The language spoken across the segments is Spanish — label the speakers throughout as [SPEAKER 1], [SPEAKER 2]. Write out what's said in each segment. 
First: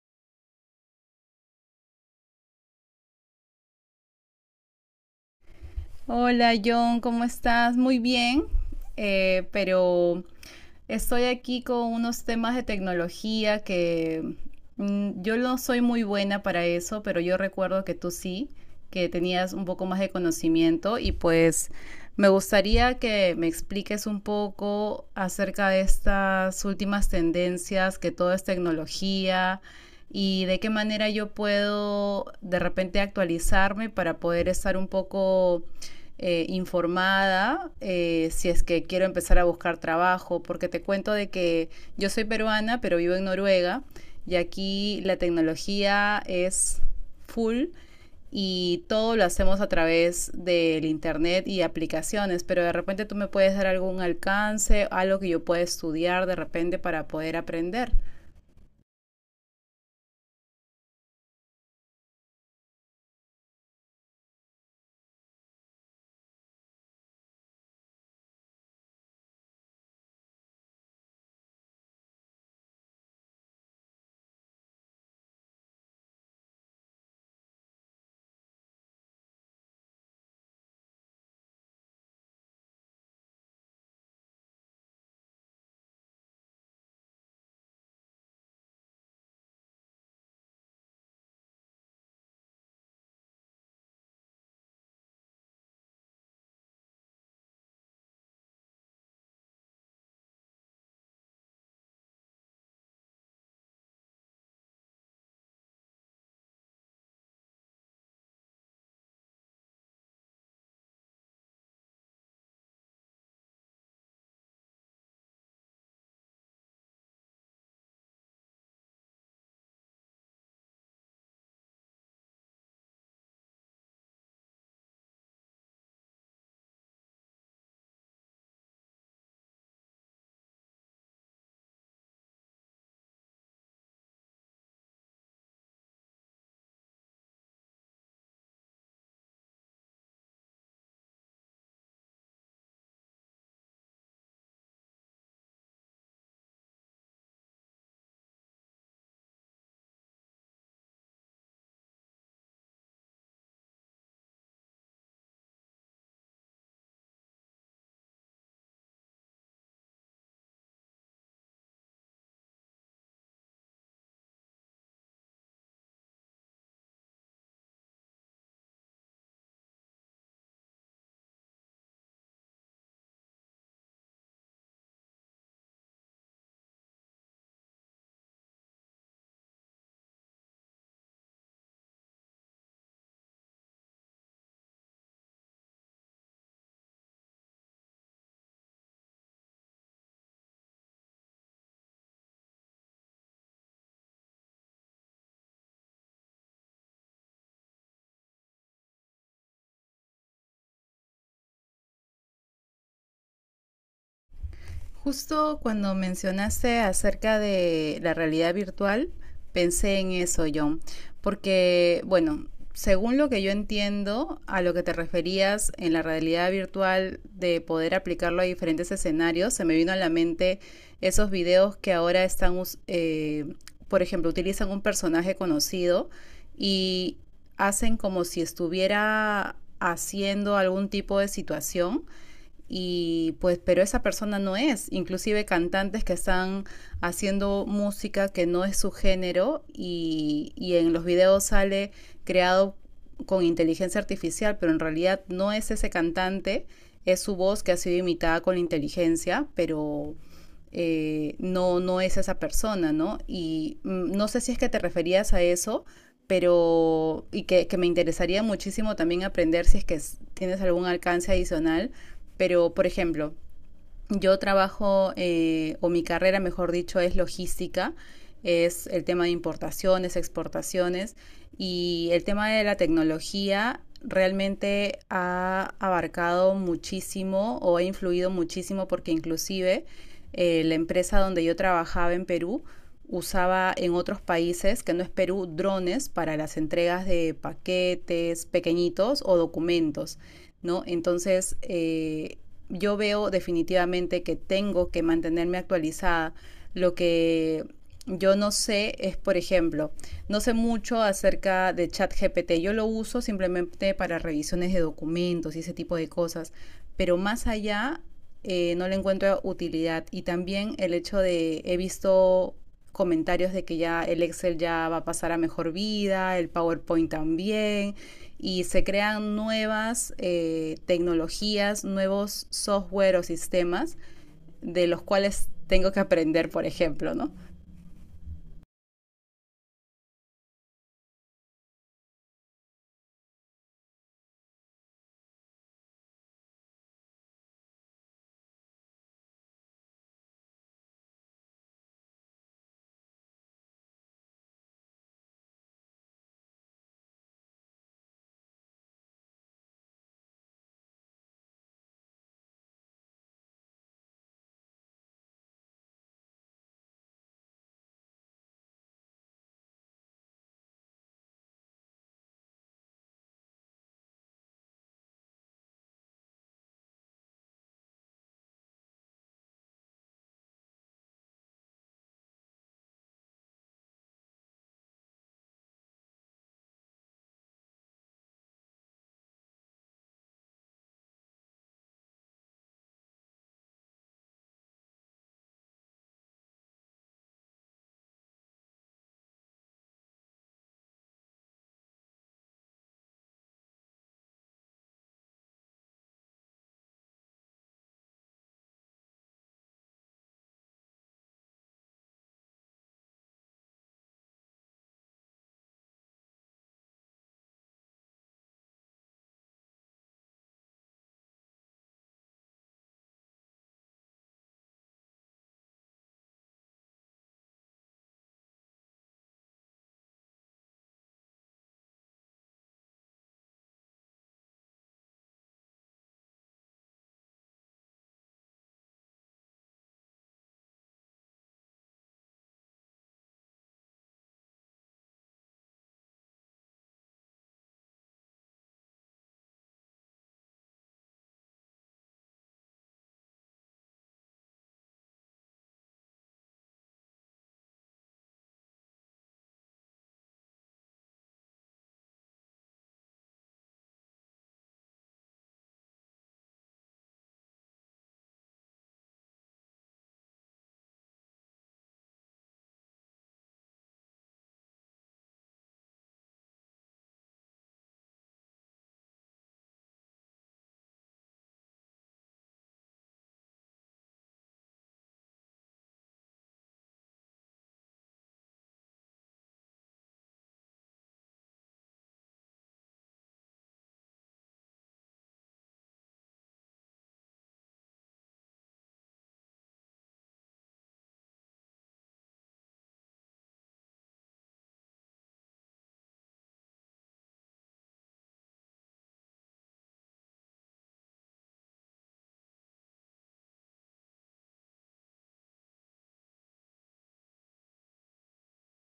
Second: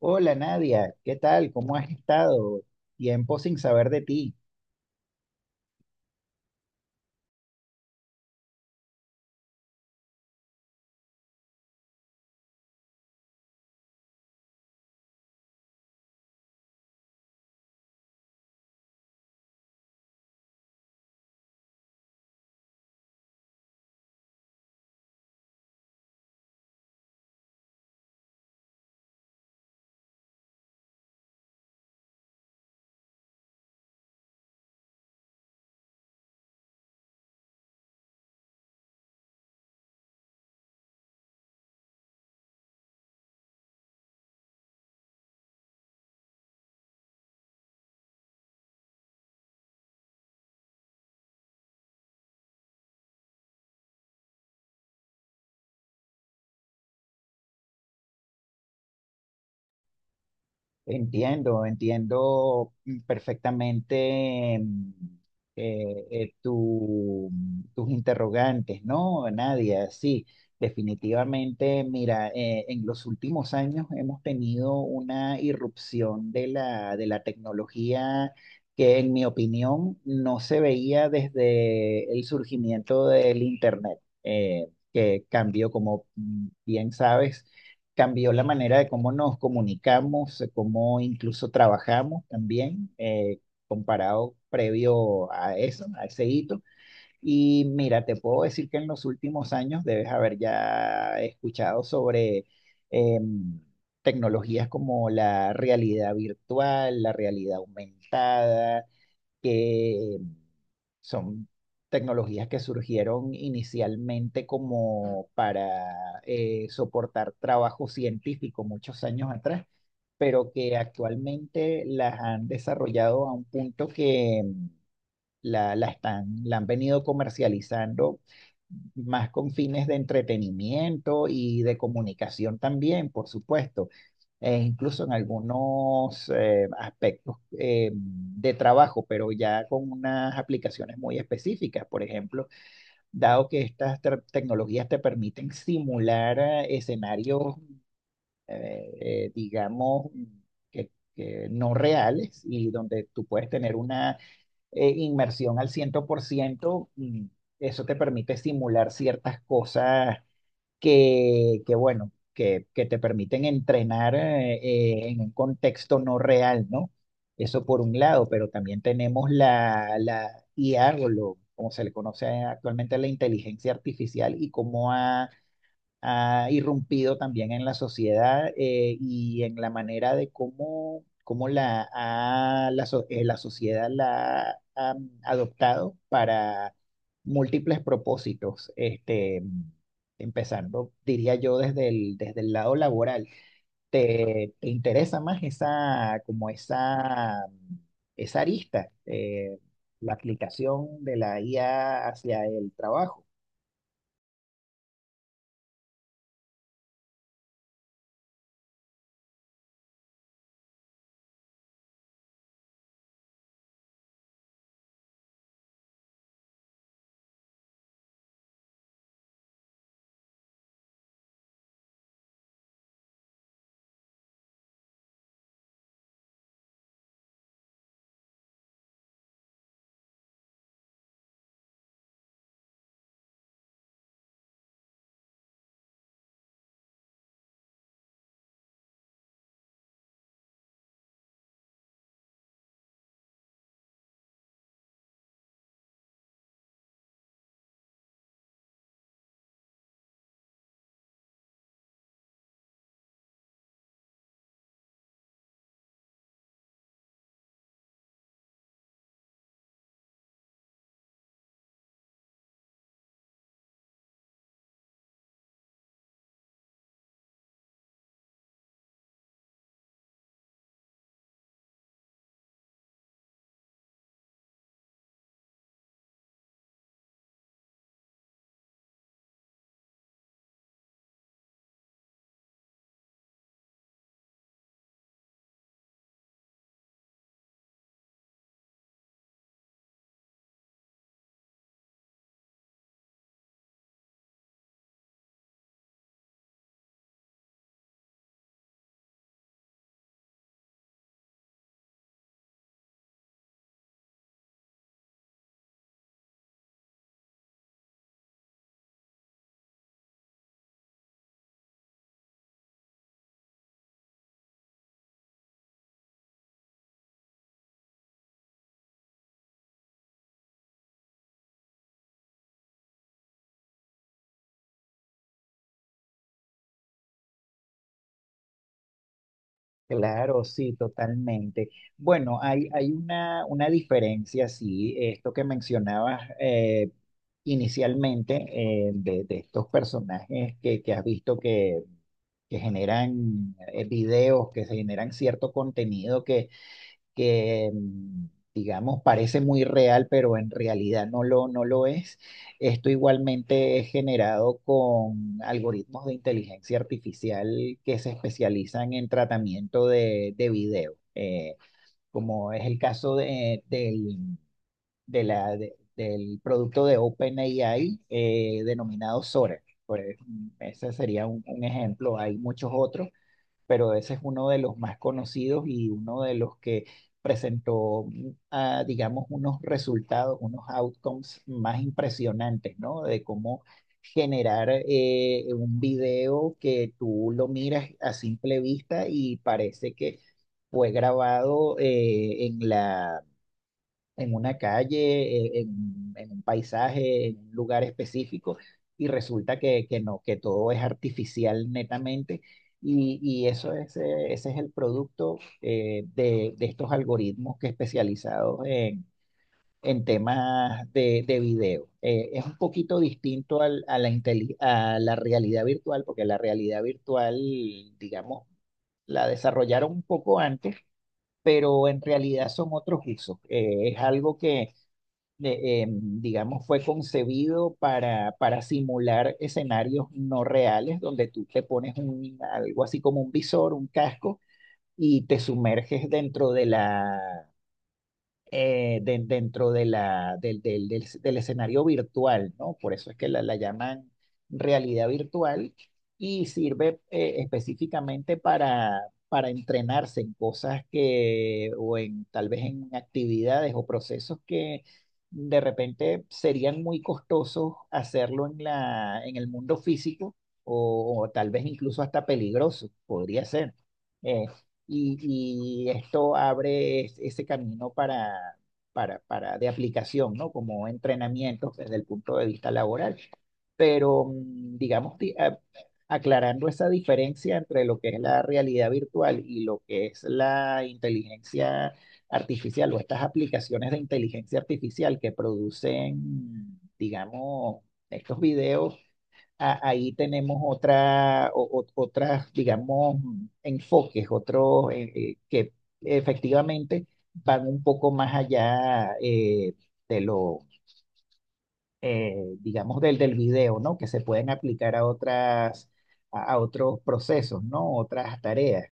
[SPEAKER 1] Hola Nadia, ¿qué tal? ¿Cómo has estado? Tiempo sin saber de ti.
[SPEAKER 2] Hola John, ¿cómo estás? Muy bien, pero estoy aquí con unos temas de tecnología que yo no soy muy buena para eso, pero yo recuerdo que tú sí, que tenías un poco más de conocimiento y pues me gustaría que me expliques un poco acerca de estas últimas tendencias, que todo es tecnología y de qué manera yo puedo de repente actualizarme para poder estar un poco informada, si es que quiero empezar a buscar trabajo, porque te cuento de que yo soy peruana, pero vivo en Noruega y aquí la tecnología es full y todo lo hacemos a través del internet y aplicaciones, pero de repente tú me puedes dar algún alcance, algo que yo pueda estudiar de repente para poder aprender.
[SPEAKER 1] Entiendo, entiendo, perfectamente, tus interrogantes, ¿no? Nadia, sí, definitivamente, mira, en los últimos años hemos tenido una irrupción de la tecnología que, en mi opinión, no se veía desde el surgimiento del Internet, que cambió, como bien sabes, cambió la manera de cómo nos comunicamos, de cómo incluso trabajamos también, comparado previo a eso, a ese hito. Y mira, te puedo decir que en los últimos años debes haber ya escuchado sobre em, tecnologías como la realidad virtual, la realidad aumentada, que son tecnologías que surgieron inicialmente como para soportar trabajo científico muchos años atrás, pero que actualmente las han desarrollado a un punto que la están, la han venido comercializando más con fines de entretenimiento y de comunicación también, por supuesto. E incluso en algunos aspectos de trabajo, pero ya con unas aplicaciones muy específicas. Por ejemplo, dado que estas tecnologías te permiten simular escenarios, eh, digamos, que, que no reales, y donde tú puedes tener una inmersión al 100%, y eso te permite simular ciertas cosas que, bueno, que te permiten entrenar, en un contexto no real, ¿no? Eso por un lado, pero también tenemos la, la IA, o lo, como se le conoce actualmente, la inteligencia artificial, y cómo ha irrumpido también en la sociedad, y en la manera de cómo, cómo la sociedad la ha adoptado para múltiples propósitos, este, empezando, diría yo, desde el lado laboral. ¿Te interesa más esa, como esa arista, la aplicación de la IA hacia el trabajo?
[SPEAKER 2] Justo cuando mencionaste acerca de la realidad virtual, pensé en eso, John, porque, bueno, según lo que yo entiendo, a lo que te referías en la realidad virtual de poder aplicarlo a diferentes escenarios, se me vino a la mente esos videos que ahora están, por ejemplo, utilizan un personaje conocido y hacen como si estuviera haciendo algún tipo de situación y pues pero esa persona no es, inclusive cantantes que están haciendo música que no es su género y en los videos sale creado con inteligencia artificial, pero en realidad no es ese cantante, es su voz que ha sido imitada con la inteligencia, pero no es esa persona, ¿no? Y no sé si es que te referías a eso, pero y que me interesaría muchísimo también aprender si es que tienes algún alcance adicional, pero, por ejemplo, yo trabajo, o mi carrera, mejor dicho, es logística, es el tema de importaciones, exportaciones, y el tema de la tecnología realmente ha abarcado muchísimo o ha influido muchísimo porque inclusive la empresa donde yo trabajaba en Perú usaba en otros países, que no es Perú, drones para las entregas de paquetes pequeñitos o documentos, ¿no? Entonces, yo veo definitivamente que tengo que mantenerme actualizada. Lo que yo no sé es, por ejemplo, no sé mucho acerca de ChatGPT. Yo lo uso simplemente para revisiones de documentos y ese tipo de cosas, pero más allá no le encuentro utilidad. Y también el hecho de, he visto comentarios de que ya el Excel ya va a pasar a mejor vida, el PowerPoint también, y se crean nuevas tecnologías, nuevos software o sistemas de los cuales tengo que aprender, por ejemplo, ¿no?
[SPEAKER 1] Claro, sí, totalmente. Bueno, hay una diferencia, sí. Esto que mencionabas inicialmente, de estos personajes que has visto, que generan videos, que se generan cierto contenido que digamos parece muy real, pero en realidad no lo, no lo es. Esto igualmente es generado con algoritmos de inteligencia artificial que se especializan en tratamiento de video, como es el caso de, del, de la, de- del producto de OpenAI, denominado Sora. Pues, ese sería un ejemplo. Hay muchos otros, pero ese es uno de los más conocidos y uno de los que presentó, digamos, unos resultados, unos outcomes más impresionantes, ¿no? De cómo generar un video que tú lo miras a simple vista y parece que fue grabado en una calle, en un paisaje, en un lugar específico, y resulta que no, que todo es artificial netamente, y eso es, ese es el producto, de estos algoritmos que especializados en temas de video. Es un poquito distinto al- a la realidad virtual, porque la realidad virtual, digamos, la desarrollaron un poco antes, pero en realidad son otros usos. Es algo que digamos, fue concebido para simular escenarios no reales donde tú te pones algo así como un visor, un casco, y te sumerges dentro dentro de la, del, del- del- del escenario virtual, ¿no? Por eso es que la llaman realidad virtual y sirve específicamente para entrenarse en cosas que, o en tal vez en actividades o procesos que de repente serían muy costosos hacerlo en el mundo físico, o tal vez incluso hasta peligroso, podría ser, y esto abre ese camino para, para de aplicación, ¿no? Como entrenamientos desde el punto de vista laboral. Pero, digamos, aclarando esa diferencia entre lo que es la realidad virtual y lo que es la inteligencia artificial, o estas aplicaciones de inteligencia artificial que producen, digamos, estos videos, ahí tenemos otras, digamos, enfoques, otros, que efectivamente van un poco más allá, de lo, digamos, del video, ¿no? Que se pueden aplicar a otras, a otros procesos, ¿no? Otras tareas.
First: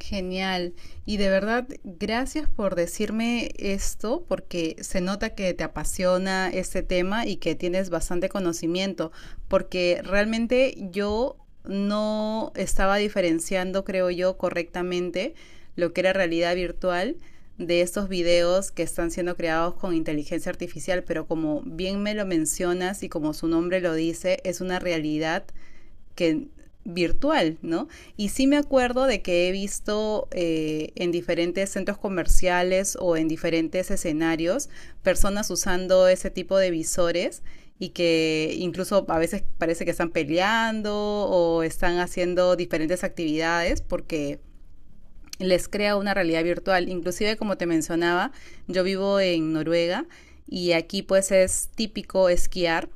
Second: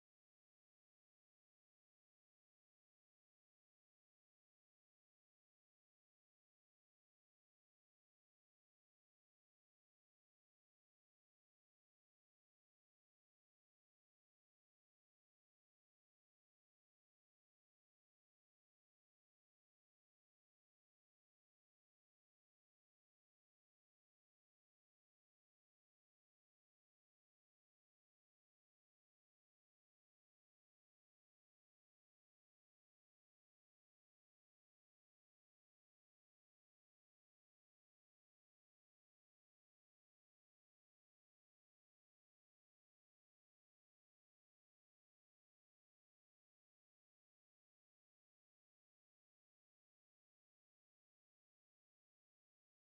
[SPEAKER 2] Genial. Y de verdad, gracias por decirme esto, porque se nota que te apasiona este tema y que tienes bastante conocimiento, porque realmente yo no estaba diferenciando, creo yo, correctamente lo que era realidad virtual de estos videos que están siendo creados con inteligencia artificial, pero como bien me lo mencionas y como su nombre lo dice, es una realidad que virtual, ¿no? Y sí me acuerdo de que he visto en diferentes centros comerciales o en diferentes escenarios personas usando ese tipo de visores y que incluso a veces parece que están peleando o están haciendo diferentes actividades porque les crea una realidad virtual. Inclusive, como te mencionaba, yo vivo en Noruega y aquí pues es típico esquiar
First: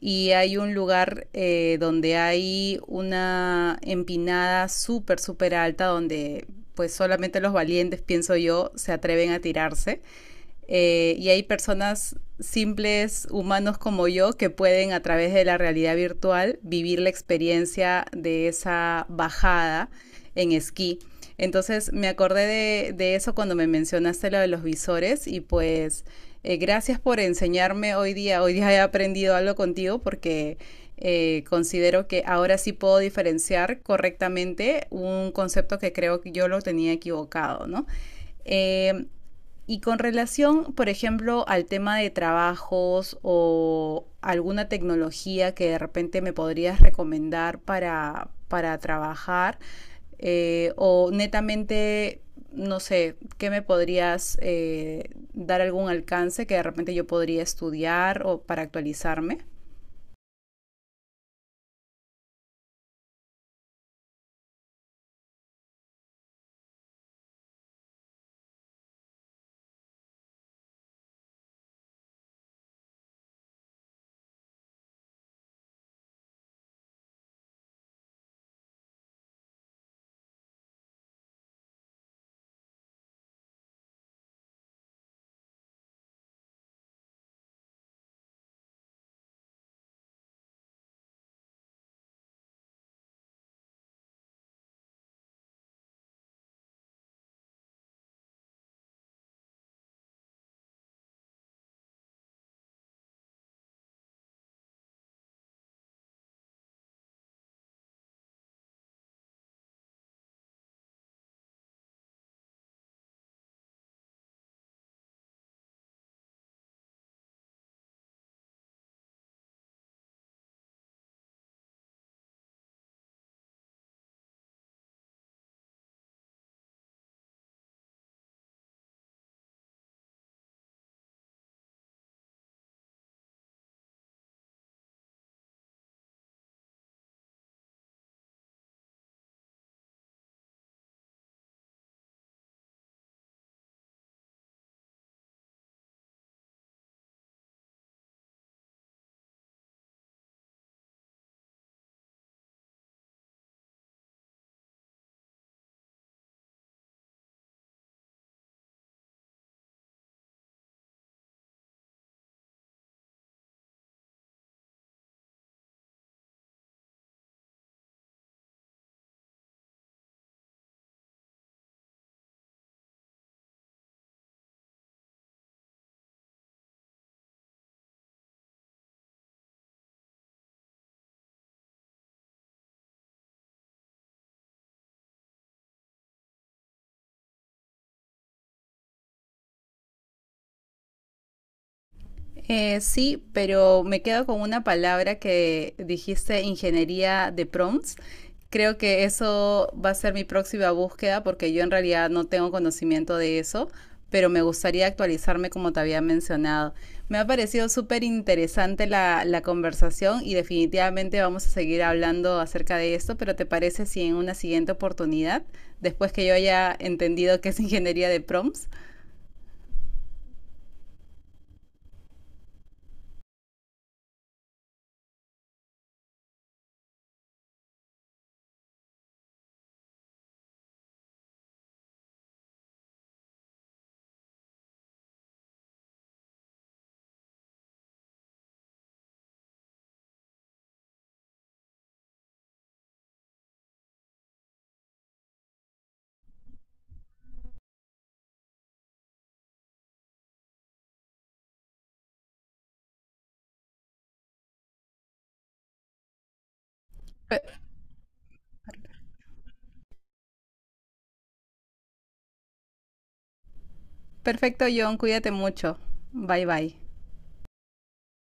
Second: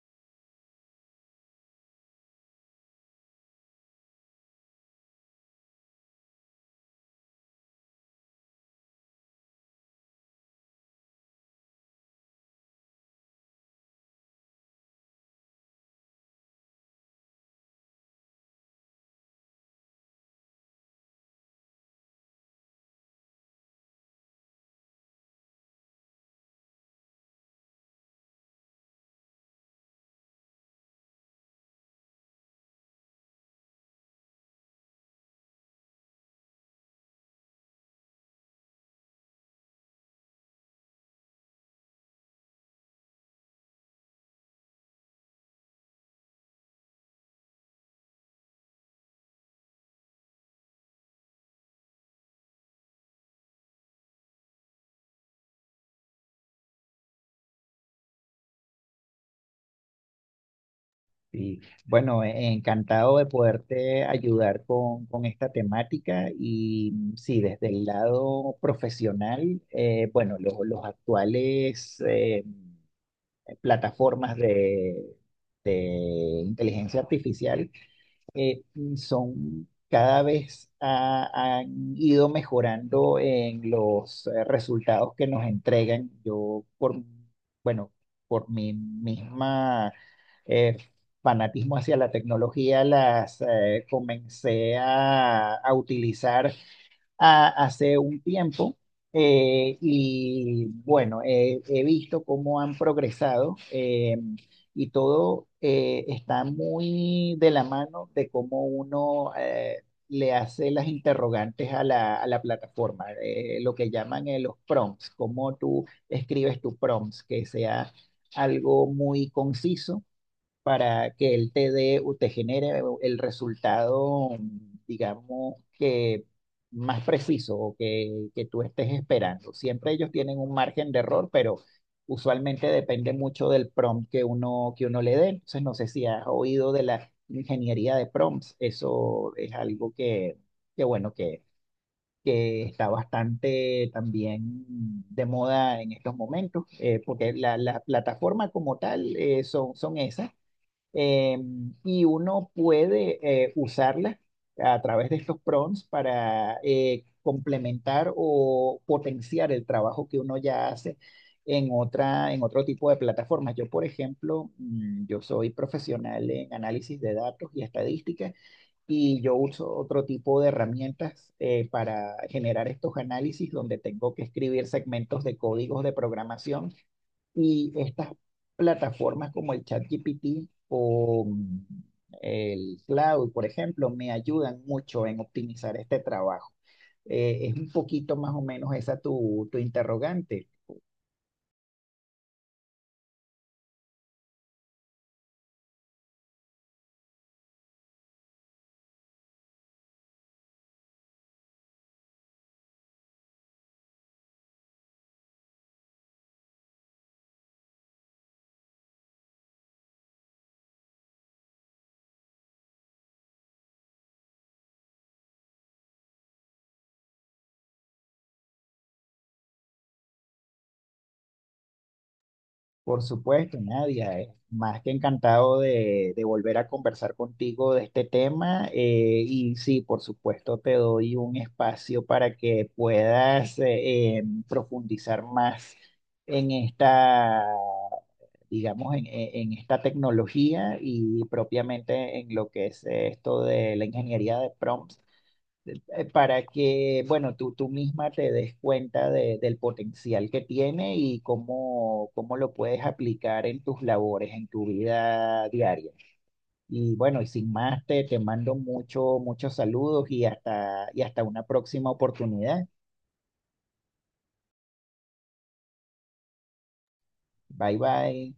[SPEAKER 2] y hay un lugar donde hay una empinada súper, súper alta donde pues solamente los valientes, pienso yo, se atreven a tirarse, y hay personas simples, humanos como yo, que pueden a través de la realidad virtual vivir la experiencia de esa bajada en esquí. Entonces me acordé de eso cuando me mencionaste lo de los visores y pues gracias por enseñarme hoy día. Hoy día he aprendido algo contigo porque considero que ahora sí puedo diferenciar correctamente un concepto que creo que yo lo tenía equivocado, ¿no? Eh, y con relación, por ejemplo, al tema de trabajos o alguna tecnología que de repente me podrías recomendar para trabajar, o netamente, no sé, ¿qué me podrías dar algún alcance que de repente yo podría estudiar o para actualizarme?
[SPEAKER 1] Y bueno, encantado de poderte ayudar con esta temática. Y sí, desde el lado profesional, bueno, los actuales... plataformas de inteligencia artificial, eh, son cada vez han ido mejorando en los resultados que nos entregan. Yo, bueno, por mi misma eh, fanatismo hacia la tecnología, las comencé a utilizar, hace un tiempo, y bueno, he visto cómo han progresado, y todo está muy de la mano de cómo uno le hace las interrogantes a la plataforma, lo que llaman los prompts, cómo tú escribes tu prompts, que sea algo muy conciso para que él te dé o te genere el resultado, digamos, que más preciso o que tú estés esperando. Siempre ellos tienen un margen de error, pero usualmente depende mucho del prompt que uno le dé. Entonces, no sé si has oído de la ingeniería de prompts. Eso es algo que, bueno, que está bastante también de moda en estos momentos, porque la plataforma como tal, son esas, eh, y uno puede usarla a través de estos prompts para complementar o potenciar el trabajo que uno ya hace en otro tipo de plataformas. Yo, por ejemplo, yo soy profesional en análisis de datos y estadística, y yo uso otro tipo de herramientas para generar estos análisis, donde tengo que escribir segmentos de códigos de programación, y estas plataformas como el ChatGPT, o el Cloud, por ejemplo, me ayudan mucho en optimizar este trabajo. Es un poquito más o menos esa tu interrogante.
[SPEAKER 2] Sí, pero me quedo con una palabra que dijiste, ingeniería de prompts. Creo que eso va a ser mi próxima búsqueda porque yo en realidad no tengo conocimiento de eso, pero me gustaría actualizarme como te había mencionado. Me ha parecido súper interesante la conversación y definitivamente vamos a seguir hablando acerca de esto, pero ¿te parece si en una siguiente oportunidad, después que yo haya entendido qué es ingeniería de prompts?
[SPEAKER 1] Por supuesto, Nadia, más que encantado de volver a conversar contigo de este tema. Y sí, por supuesto, te doy un espacio para que puedas profundizar más en esta, digamos, en esta tecnología, y propiamente en lo que es esto de la ingeniería de prompts, para que, bueno, tú misma te des cuenta del potencial que tiene y cómo lo puedes aplicar en tus labores, en tu vida diaria. Y bueno, y
[SPEAKER 2] Pe-
[SPEAKER 1] sin más, te mando muchos saludos, y y hasta una próxima oportunidad.
[SPEAKER 2] Perfecto, John, cuídate mucho. Bye bye.
[SPEAKER 1] Bye bye.